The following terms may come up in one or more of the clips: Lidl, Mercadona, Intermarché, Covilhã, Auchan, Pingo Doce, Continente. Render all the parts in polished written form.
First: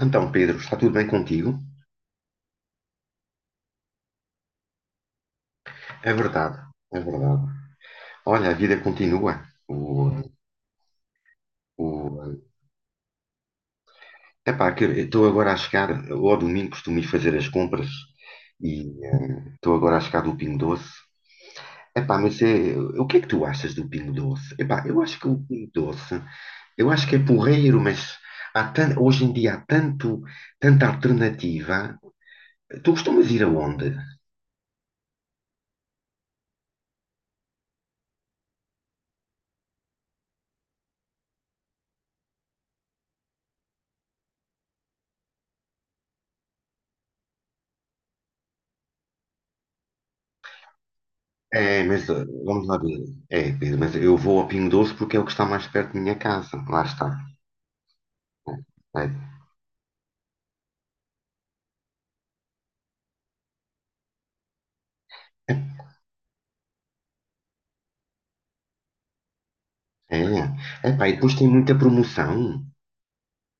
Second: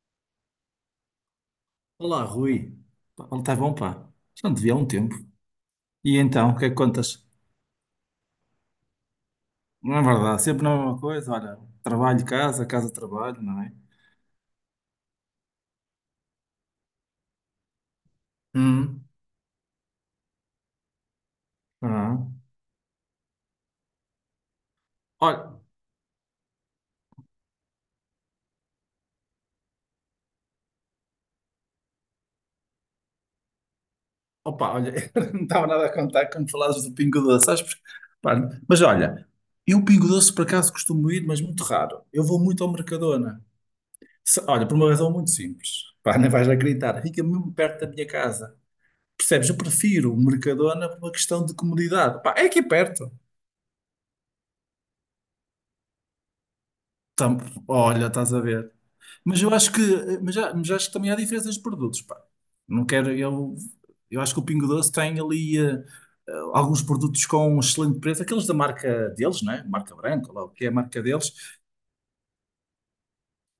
Então, Pedro, está tudo bem contigo? Olá, Rui. Pá, está bom, pá. Já não te vi há um tempo. É E então, o verdade, que é que é contas? verdade. Olha, a vida continua. O, Não é verdade, sempre na mesma coisa. Olha, trabalho, o, casa, casa, trabalho, não é? Epá, que eu estou agora a chegar, eu ao domingo costumo ir fazer as compras e Hum, estou agora a chegar do Pingo Doce. Epá, mas ah. é, o que é que tu achas do Pingo Doce? Epá, Olha, eu acho que é porreiro, mas hoje em dia há tanta alternativa. Tu costumas ir aonde? opa, olha, eu não estava nada a contar quando falavas do Pingo Doce, sabes? Pá, mas olha, eu Pingo Doce por acaso costumo ir, mas muito raro. Eu vou muito ao Mercadona. Olha, por uma razão muito simples. Pá, não vais acreditar. Fica mesmo perto da minha casa. Percebes? Eu prefiro o Mercadona por uma questão de É, mas comodidade. Pá, é aqui vamos lá ver. perto. É, Pedro, mas eu vou a Pingo Doce porque é o que está mais perto da minha casa. Lá está. Tam- Olha, estás a ver. É, Mas eu acho que, mas, mas acho que também há diferenças de produtos, pá. Não quero, eu acho que o Pingo Doce tem ali alguns produtos com um excelente preço, aqueles da marca deles, né? Marca é, branca, lá é, o que é a marca epá, e deles. depois tem muita promoção.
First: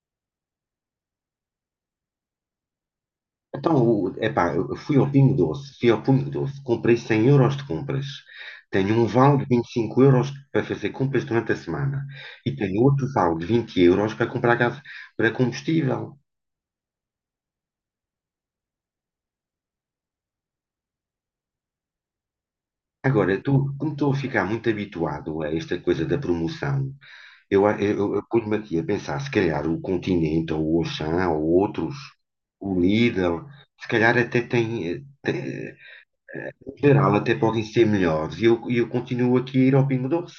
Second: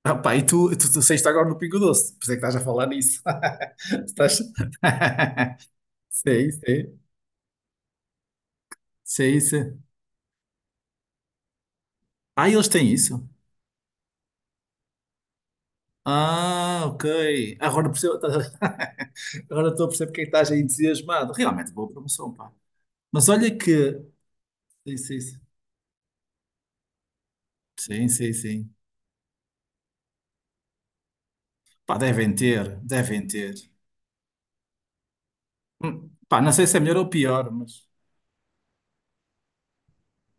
Ah, pá, e tu saíste agora no Pingo Doce, por isso é que estás a falar nisso. Então, Estás... epá, eu fui ao Pingo Doce, Sei, comprei sei, 100 € de compras. Tenho um vale sei, de 25 sei. euros para fazer compras durante a semana. Ah, E eles tenho têm outro isso. vale de 20 € para comprar gás, para combustível. Ah, ok. Agora percebo, agora estou a perceber porque é que estás aí entusiasmado. Realmente boa promoção, pá. Mas Agora, olha como que. estou a ficar muito Sim, sim, sim. habituado a esta coisa da promoção, Sim, eu sim, pus-me sim. aqui a pensar, se calhar o Continente, ou o Auchan, ou outros, Pá, devem ter, o devem Lidl, ter. se calhar até tem, Pá, não sei em se é melhor ou geral, até pior, podem ser mas. melhores. E eu continuo aqui a ir ao Pingo Doce.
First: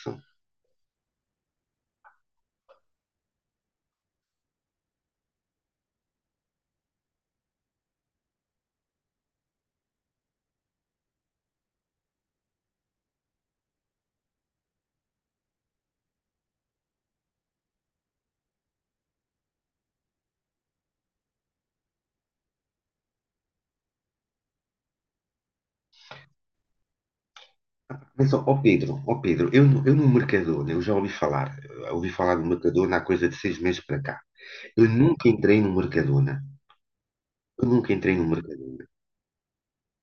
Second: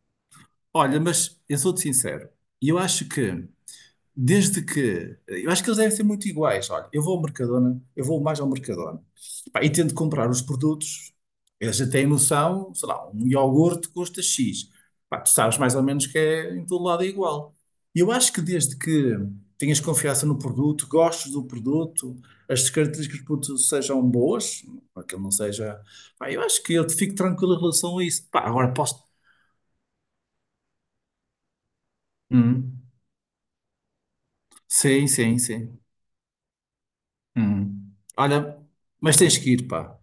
Olha, mas eu sou-te sincero. E eu acho que desde que, eu acho que eles devem ser muito iguais. Olha, eu vou ao Mercadona, eu vou mais ao Mercadona. Pá, e tento comprar os produtos. Eles já têm noção, sei lá, um iogurte custa X. Pá, tu sabes mais ou menos que é em todo lado é igual. E eu acho que desde que tenhas confiança no produto, gostes do produto, as características do produto sejam boas, para que ele não seja. Pá, eu acho que eu fico tranquilo em relação a isso. Mas, ó Pá, ó agora Pedro, posso. ó Pedro, eu, no Mercadona, eu ouvi falar do Hum. Mercadona há coisa de 6 meses para cá. Eu Sim, nunca sim, entrei no sim. Mercadona. Eu Hum. nunca entrei no Olha, Mercadona. mas tens que ir, pá.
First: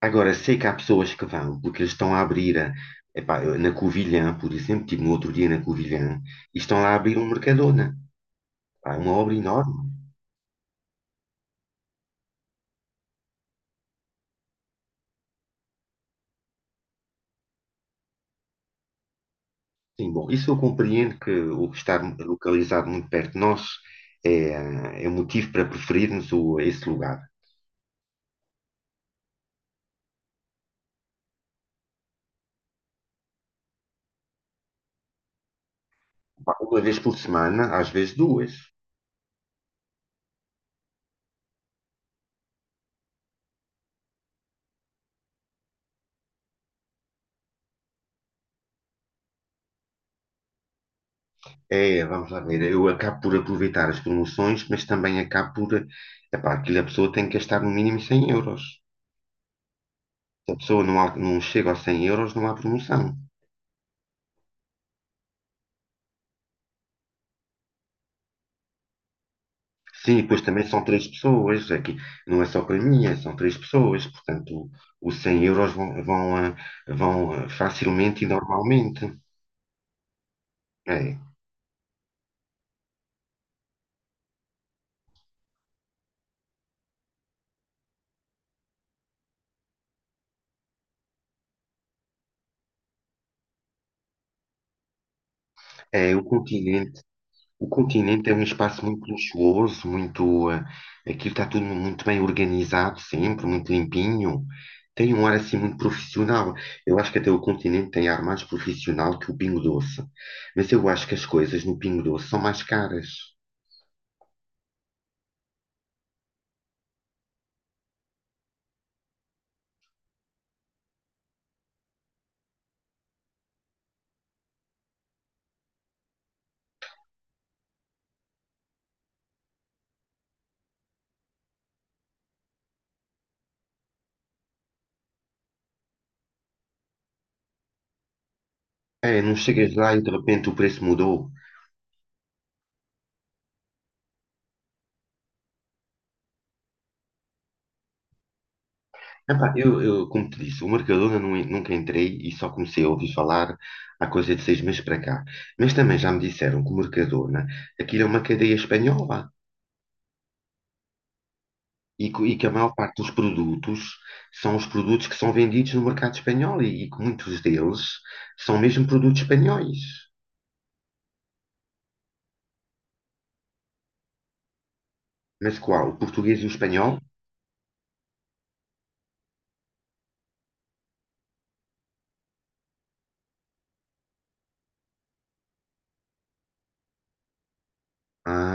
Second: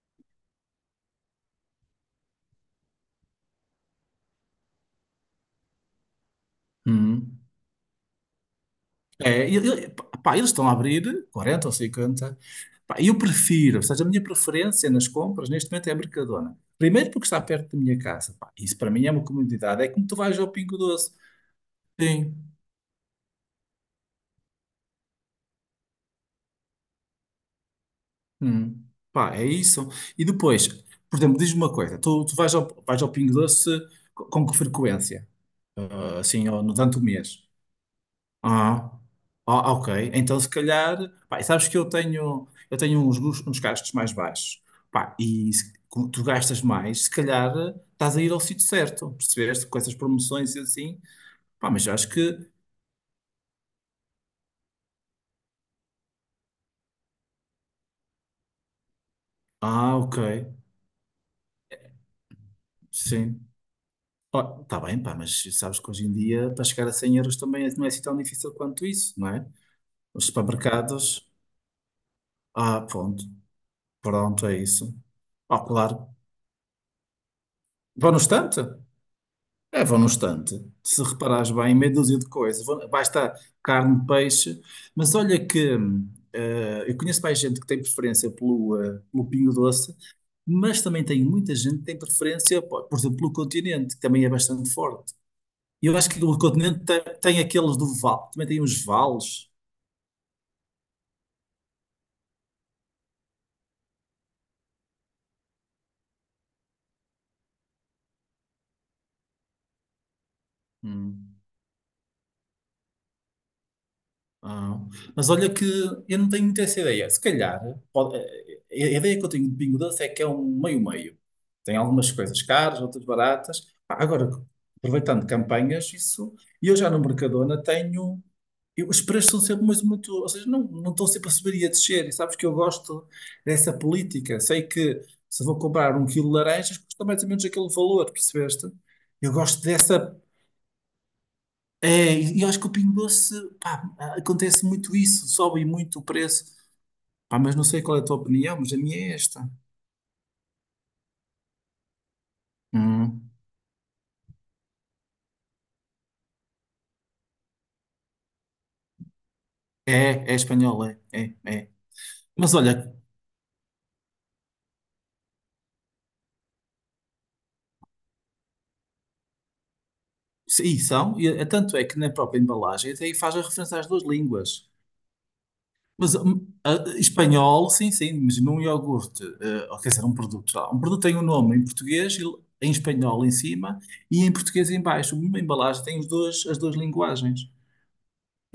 Agora, sei que há pessoas que vão, porque eles estão a abrir, na Covilhã, por exemplo, estive no outro dia na Covilhã, e estão lá a abrir um Hum. Mercadona. Pá, é uma obra É, enorme. Pá, eles estão a abrir quarenta ou 50. Pá, eu prefiro, ou seja, a minha preferência nas compras neste momento é a Mercadona. Primeiro porque está perto da minha casa. Pá, isso para mim é uma comodidade. É como Sim, tu bom, vais isso ao eu Pingo Doce. compreendo que o estar Sim. localizado muito perto de nós é motivo para preferirmos esse lugar. Hum. Pá, é isso. E depois, por exemplo, diz-me uma coisa. Tu, tu vais ao Pingo Doce com que frequência? Ah, assim, Pá, ou uma durante vez o por mês? semana, às vezes duas. Ah, ah, ok. Então, se calhar, pá, sabes que eu tenho uns, uns gastos mais baixos. Pá, e se, como tu gastas mais, se calhar estás a ir ao sítio certo, percebeste? Com essas promoções e assim. Pá, mas É, eu acho vamos lá que. ver, eu acabo por aproveitar as promoções, mas também acabo por, epá, aquilo a pessoa tem que gastar no mínimo 100 euros. Ah, ok. Se a pessoa não, não chega aos 100 euros, não há promoção. Sim. Ó, tá bem, pá, mas sabes que hoje em dia, para chegar a 100 euros também é, não é assim tão difícil quanto isso, não é? Os Sim, pois também são três supermercados. pessoas, aqui não é só para Ah, mim, pronto. são três pessoas, Pronto, é portanto, isso. os cem Ah, euros claro. Vão, Vão no facilmente e estante? normalmente. É, vão no estante. Se É, reparares bem, meia dúzia de coisas. Vai estar carne, peixe. Mas olha que eu conheço mais gente que tem preferência pelo, pelo Pingo Doce, mas também tem muita gente que tem preferência, pô, por exemplo, pelo Continente, que também é bastante forte. E eu acho é que o o Continente continente, tem, o aqueles do Continente Val, é um também tem uns espaço muito vales. luxuoso, muito, aquilo está tudo muito bem organizado sempre, muito limpinho, tem um ar assim muito profissional. Eu acho que até o Continente tem ar mais profissional que o Pingo Doce, mas eu acho que as Hum. coisas no Pingo Doce são mais caras. Ah, mas olha que eu não tenho muito essa ideia. Se calhar, pode- a a ideia que eu tenho de Bingo Doce é que é um meio-meio. Tem algumas coisas caras, outras baratas. Ah, agora, aproveitando campanhas, isso. E eu já no Mercadona tenho. Os preços são sempre muito, muito. Ou seja, não, não estão sempre a subir e a descer. E sabes que eu gosto dessa política. Sei que se vou comprar 1 quilo de laranjas, custa mais ou menos aquele valor, percebeste? É, Eu não gosto chegas lá e de dessa. repente o preço mudou. É, e eu acho que o Pingo Doce, pá, acontece muito isso, sobe muito o preço. Pá, mas não sei qual é a tua opinião, mas a minha é esta. Epá, eu, como te disse, o Mercadona nunca entrei e só comecei a ouvir Hum. falar há coisa de 6 meses para cá. Mas também já me disseram que o Mercadona, aquilo é uma cadeia espanhola É, é espanhol, é, é, é. E que a Mas maior olha, parte dos produtos são os produtos que são vendidos no mercado espanhol e que muitos deles são mesmo produtos espanhóis. E são, tanto é que na própria embalagem até aí faz a referência às duas línguas. Mas qual? O Mas português e o espanhol? espanhol, sim, sim, mas num iogurte, ou quer dizer, um produto, sei lá, um produto tem um nome em português, e em espanhol em cima e em português em baixo. Uma embalagem tem os dois, as duas linguagens.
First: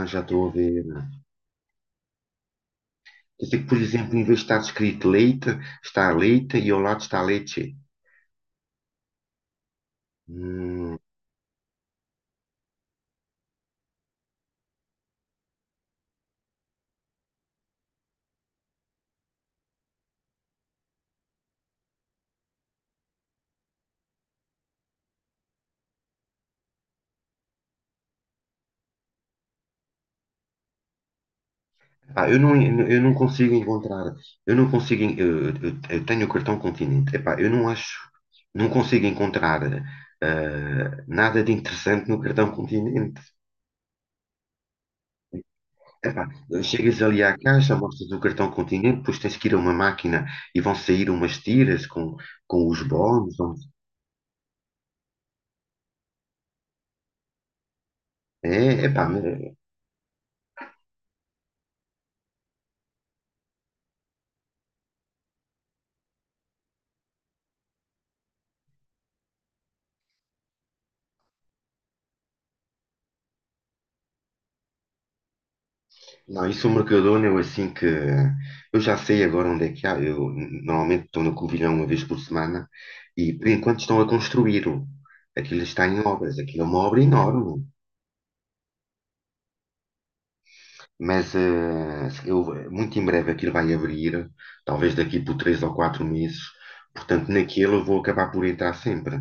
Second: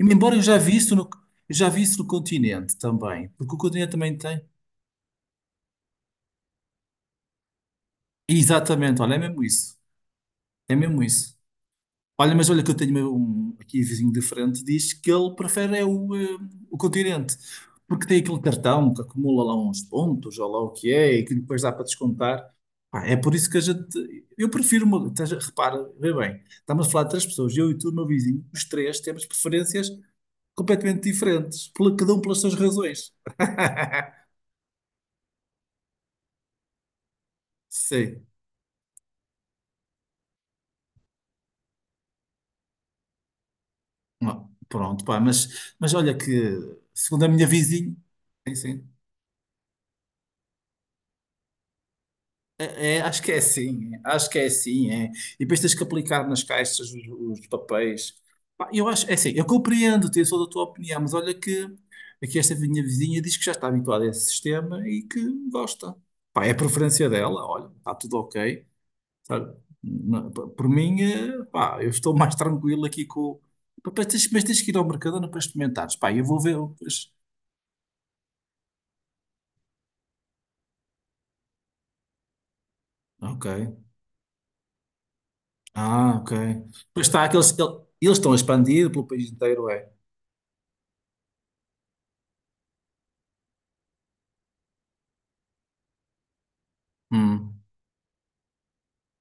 E, já embora eu estou a já vi ver. isso no, eu já vi isso no continente também, Quer porque dizer o que, por continente exemplo, também em vez de tem. estar escrito leite, está leite e ao lado está leite. Exatamente, olha, é mesmo isso. É mesmo isso. Olha, mas olha que eu tenho um, aqui vizinho de frente, diz que ele prefere é o, o continente, porque tem aquele cartão que acumula lá uns pontos, ou lá o que é, e que depois dá para descontar. Pá, é por isso que a gente. Eu prefiro. Uma, repara, vê bem, estamos a falar de três pessoas, eu e tu, meu vizinho, os três temos preferências completamente diferentes, cada um Pá, pelas suas eu razões. não consigo encontrar, eu não consigo, en- eu tenho o cartão Continente, epá, eu não acho, Sim. não consigo encontrar nada de interessante no cartão Continente. Ah, pronto, pá, mas olha Epá, que, chegas ali segundo a à minha caixa, vizinha, mostras o cartão sim, sim. Continente, depois tens que ir a uma máquina e vão sair umas tiras com, os É, é, acho que bónus. é assim, é, acho que é assim, é. E depois tens que aplicar nas caixas os papéis. É, Pá, eu epá, acho, é assim, eu compreendo, tenho sou da tua opinião, mas olha que aqui esta minha vizinha diz que já está habituada a esse sistema e que gosta. Pá, é a preferência dela, olha, está tudo ok, sabe? Por mim, pá, eu estou mais tranquilo aqui com. Pá, mas tens, mas tens que ir ao Mercadona para experimentares. Pá, eu vou não, ver. isso o Pois. Mercadona, eu assim que. Eu já sei agora onde é que há. Eu normalmente estou no Covilhão uma vez por semana e Ok. por enquanto estão a construí-lo. Aquilo está em Ah, ok. obras, aquilo é uma obra Pois está, aqueles, enorme. Eles estão a expandir pelo país inteiro, é. Mas muito em breve aquilo vai abrir, talvez daqui por 3 ou 4 meses. Portanto, Hum. naquilo eu vou acabar por entrar sempre,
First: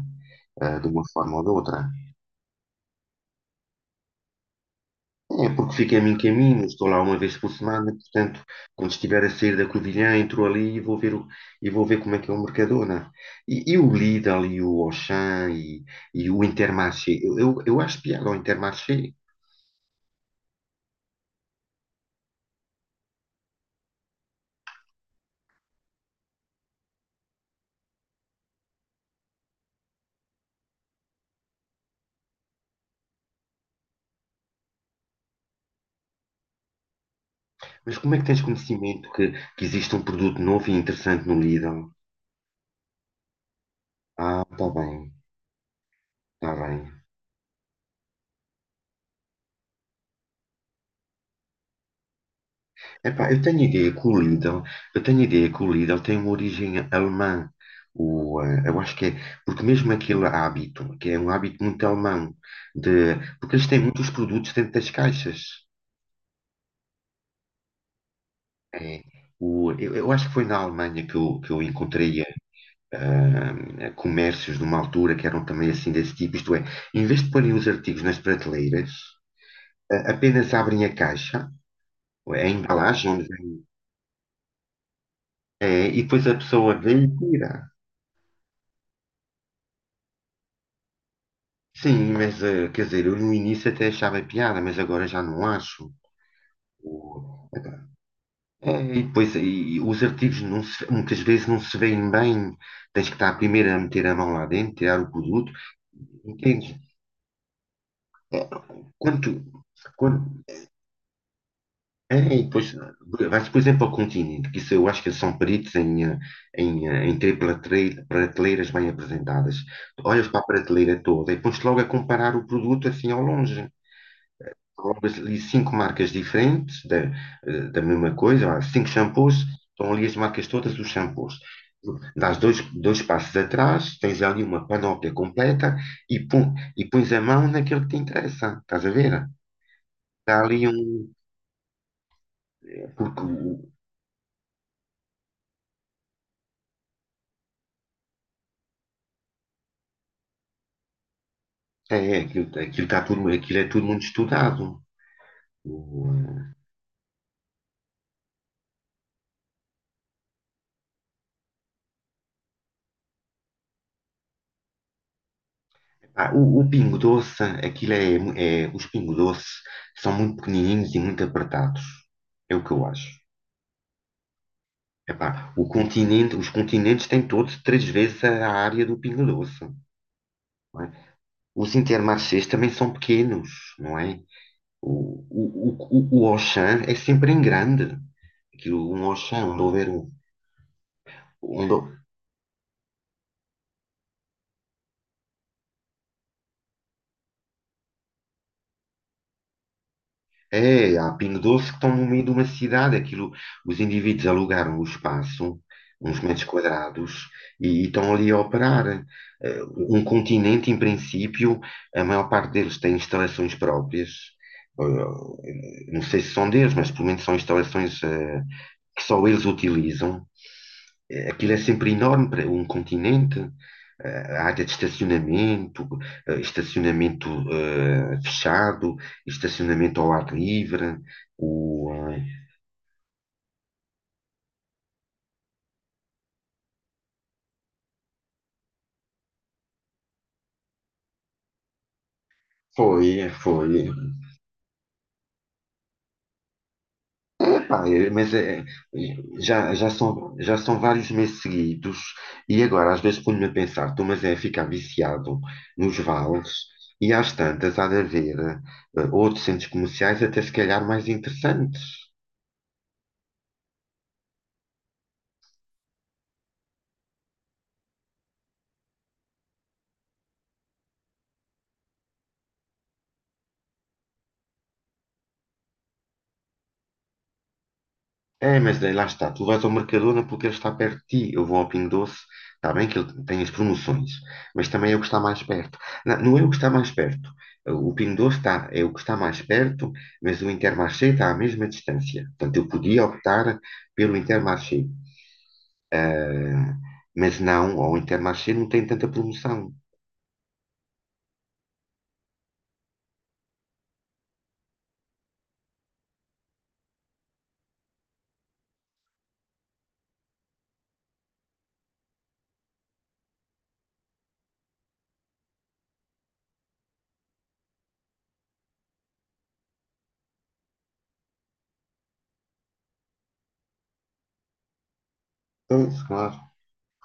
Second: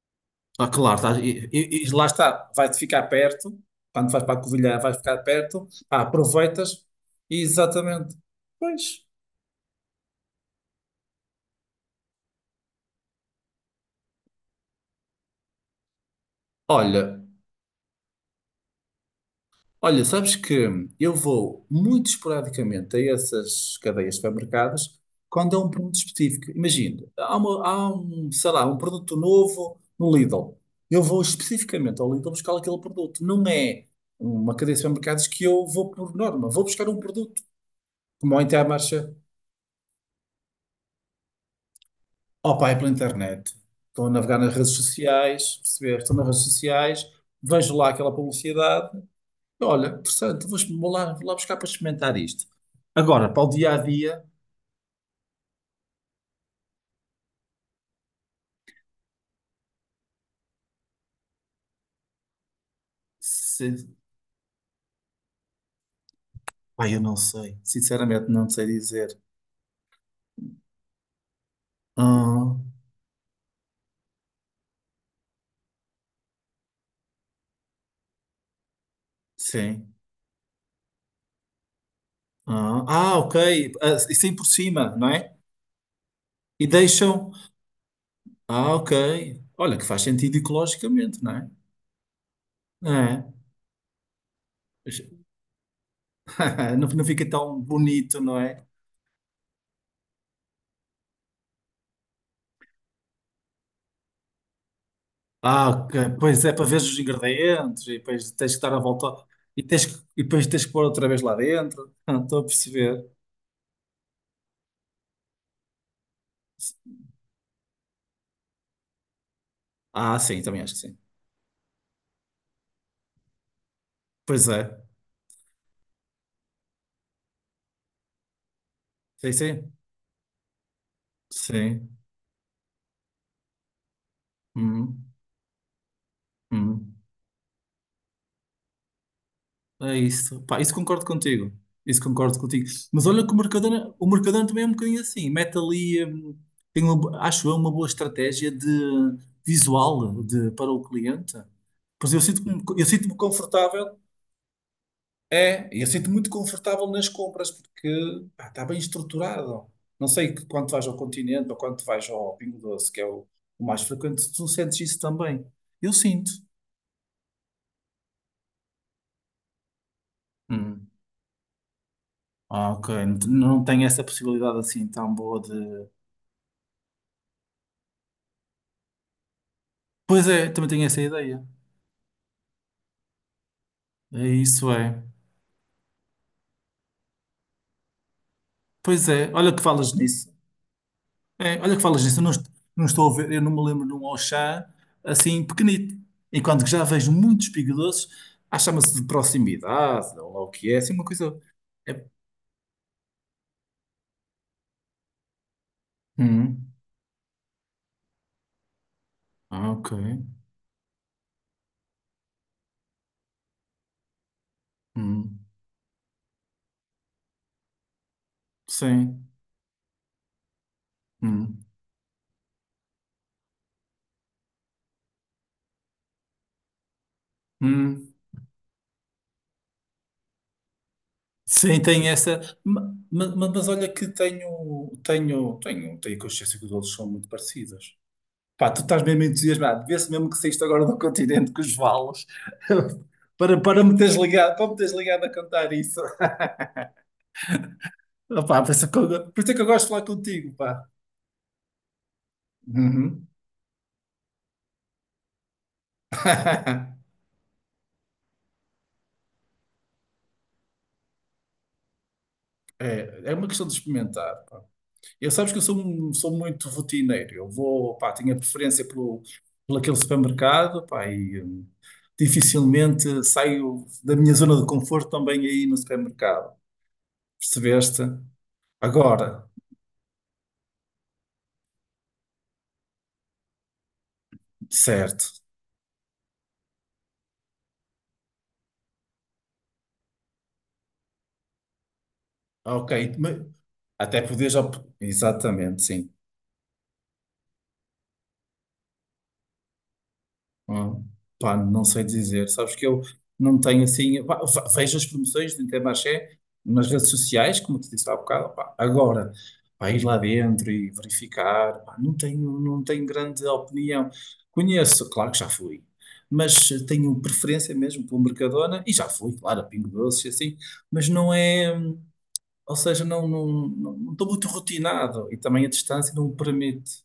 Ah, de claro, uma forma ou de outra. e lá está, vai-te ficar perto, quando vais para a Covilhã, vais ficar É perto, porque fico a ah, mim caminho, aproveitas, estou lá uma vez por semana, exatamente. portanto, quando Pois, estiver a sair da Covilhã, entro ali e vou ver, e vou ver como é que é o Mercadona. E o Lidl e o Auchan e o Intermarché. olha, Eu acho piada ao Intermarché, Olha, sabes que eu vou muito esporadicamente a essas cadeias de supermercados quando é um produto específico. Imagina, há, há um, sei lá, um produto novo no Lidl. Eu vou especificamente ao Lidl buscar aquele produto. Não é uma cadeia de supermercados que eu vou por norma. Vou buscar um produto, mas como é que como ao tens conhecimento Intermarché. que, existe um produto novo e interessante no Lidl? Opa, é pela internet. Estou a navegar Ah, nas está redes bem, sociais, perceber, estou nas redes está bem. sociais, vejo lá aquela publicidade. Olha, interessante, vou, vou lá buscar para experimentar isto. Agora, Epá, para o dia a dia, eu tenho a ideia que o Lidl tem uma origem alemã. O, eh, eu acho que é, Porque mesmo aquele hábito, que é um hábito muito alemão, de, porque eles têm se... muitos produtos dentro das caixas. Pai, eu não sei. Sinceramente, não sei É, dizer. Eu, acho que foi na Alemanha que eu encontrei Ah, comércios de uma altura que eram também assim desse tipo, isto é, em vez de porem os artigos nas prateleiras, sim. Apenas abrem a caixa, a Ah, embalagem ah, onde ok. vem, Ah, e sim por cima, não é? E depois a E pessoa vem e deixam. tira. Ah, ok. Olha, que faz sentido ecologicamente, não é? Sim, mas quer dizer, eu É. no início até achava piada, mas agora já não acho. Não, não fica O- tão bonito, não é? É, e depois e os artigos muitas vezes não se veem bem. Tens que estar primeiro a meter a mão lá dentro, tirar o produto. Ah, ok. Pois é, para Entendes? ver os ingredientes e depois tens que dar a Quando, volta tu- e, e quando, depois tens que pôr outra vez lá dentro. Ah, é, estou E a depois perceber. Vais, por exemplo, ao Continente, que isso eu acho que eles são peritos em, eh, em, eh, em ter prateleiras bem apresentadas. Ah, Olhas para sim, a também acho que sim. prateleira toda e pões logo a comparar o produto assim ao longe. Pois é. Colocas ali cinco marcas diferentes da mesma coisa, há cinco Sim, shampoos, sim. estão ali as marcas todas dos shampoos. Sim. Dás dois passos atrás, tens ali uma Hum, panóplia completa e, pum, e hum. pões a mão naquilo que te interessa, estás a ver? É Está isso. Pá, ali isso concordo um. contigo. Isso concordo contigo. Mas Porque olha que o Mercadona também é um bocadinho assim. Mete ali, tem uma, acho eu, uma boa estratégia de visual de, para o cliente. Pois aquilo, eu está sinto-me tudo, aquilo é tudo confortável. muito estudado. É, e eu O, sinto-me muito eh, confortável nas compras porque pá, está bem estruturado. Não sei que quando vais ao Continente ou quando vais ao Pingo Doce, que é o mais frequente, tu sentes isso também. Eu ah, sinto. O Pingo Doce, aquilo é, mu- é. Os Pingo Doce são muito Hum. pequenininhos e muito apertados. É o que Ah, eu ok. acho. Não tenho essa possibilidade assim tão boa de. Epá, os continentes têm todos três vezes a área do Pingo Doce. Pois é, também Não tenho é? essa ideia. Os Intermarchés também são pequenos, não é? É isso, é. O Auchan é sempre em grande. Aquilo, um Pois é, Auchan, olha que onde houver falas um, nisso. É, olha que onde, falas nisso, eu não, não estou a ver, eu não me lembro de um Auchan assim pequenito. Enquanto que já vejo muitos Pingo Doces, ah, chama-se de proximidade, ou lá o que é, assim é, uma há Pingo coisa. Doce que estão É... no meio de uma cidade. Aquilo, os indivíduos alugaram o espaço, uns metros Hum, quadrados, e estão ali a operar. Eh, ah, ok. Um continente, em princípio, a maior parte deles tem instalações próprias. Hum, Não sei se são deles, mas pelo menos são instalações que só sim. eles utilizam. Aquilo é Hum, sempre enorme para um Continente. A área de estacionamento, estacionamento hum. Fechado, estacionamento ao ar livre. Sim, O, tem eh, essa. Mas, olha que tenho consciência que os outros são muito parecidos. Pá, tu estás mesmo entusiasmado. Vê-se mesmo que saíste agora do continente com os valos. Foi, Para, para foi. me teres ligado, para me teres ligado a contar isso. Epá, mas opa por isso é que eu, por isso é que eu já, gosto de falar contigo, já são pá. vários meses seguidos e agora às vezes Uhum. ponho-me a pensar, estou mas é ficar viciado nos vales e às tantas há de haver outros centros comerciais até se calhar mais interessantes. É, é uma questão de experimentar, pá. Eu sabes que eu sou, sou muito rotineiro. Eu vou, pá, tenho a preferência pelo, por aquele supermercado, pá, e dificilmente saio da minha zona de conforto também aí no supermercado. Percebeste? É, mas daí lá está, tu Agora, vais ao Mercadona porque ele está perto de ti. Eu vou ao Pingo Doce, está bem que ele tem as promoções, mas também é o que está certo. mais perto. Não, não é o que está mais perto. O Pingo Doce é o que está mais perto, mas o Intermarché está à mesma distância. Portanto, eu podia Ok, mas optar pelo até podes... Intermarché. Exatamente, sim. Ah, mas não, o Intermarché não tem tanta promoção. Ah, pá, não sei dizer. Sabes que eu não tenho assim. Pá, vejo as promoções do Intermarché nas redes sociais, como te disse há bocado. Pá. Agora, pá, ir lá dentro e verificar, pá, não tenho, não tenho grande opinião. Conheço, claro que já fui, mas tenho preferência mesmo pelo Mercadona e já fui, claro, a Pingo Doce e assim, mas não é. Ou seja, não estou muito rotinado e também a Pois, distância não me claro. permite.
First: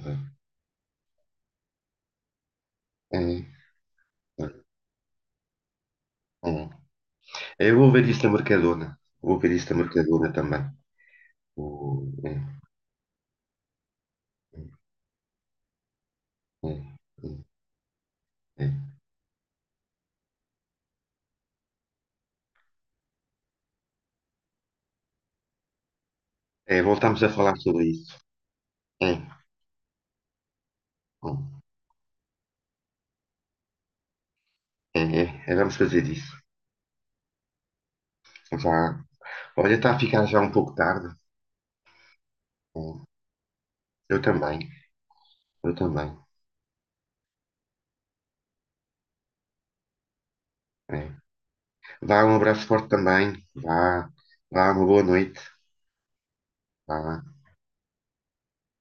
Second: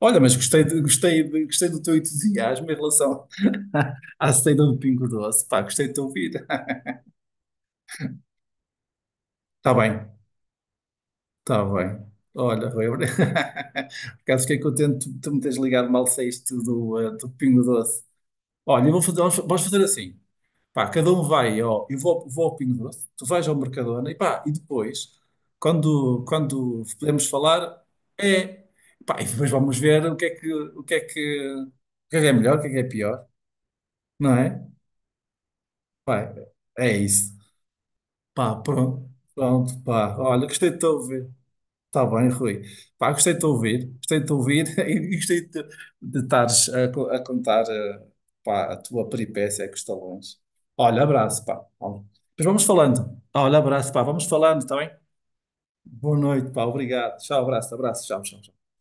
Olha, mas gostei, gostei, gostei do teu entusiasmo em É, relação é. à saída do Pingo Doce. Pá, gostei de te ouvir. Eu vou ver isso na Mercadona. Vou ver isso Está na bem, Mercadona também. está bem. É, Olha, Rui, por acaso fiquei contente de tu me teres ligado mal saíste é, do, do é. Pingo Doce. Olha, É, eu vou fazer, vamos fazer assim. Pá, cada um vai, ó, eu vou, vou ao Pingo Doce, tu vais ao Mercadona e pá, e depois, quando, é, quando voltamos podemos a falar falar, sobre isso. é... É, Pá, e depois vamos ver o que é que, o que é que, o que é melhor, o que é pior, não é? é, é, é, vamos fazer isso. Pá, é isso. Pá, Vá. pronto, Olha, pronto, está a pá. ficar já Olha, um gostei pouco de te tarde. ouvir. Está bem, Rui. É, Pá, gostei de te ouvir. Gostei eu de te também, ouvir e gostei eu também. de estares a, a contar, pá, a tua peripécia com os talões. Olha, É. abraço, pá. Olha. Vá, um Depois vamos abraço forte falando. também. Olha, abraço, pá. Vá, Vamos falando, vá, está uma bem? boa noite. Boa noite, pá. Obrigado. Vá. Tchau, abraço, abraço. Tchau, tchau.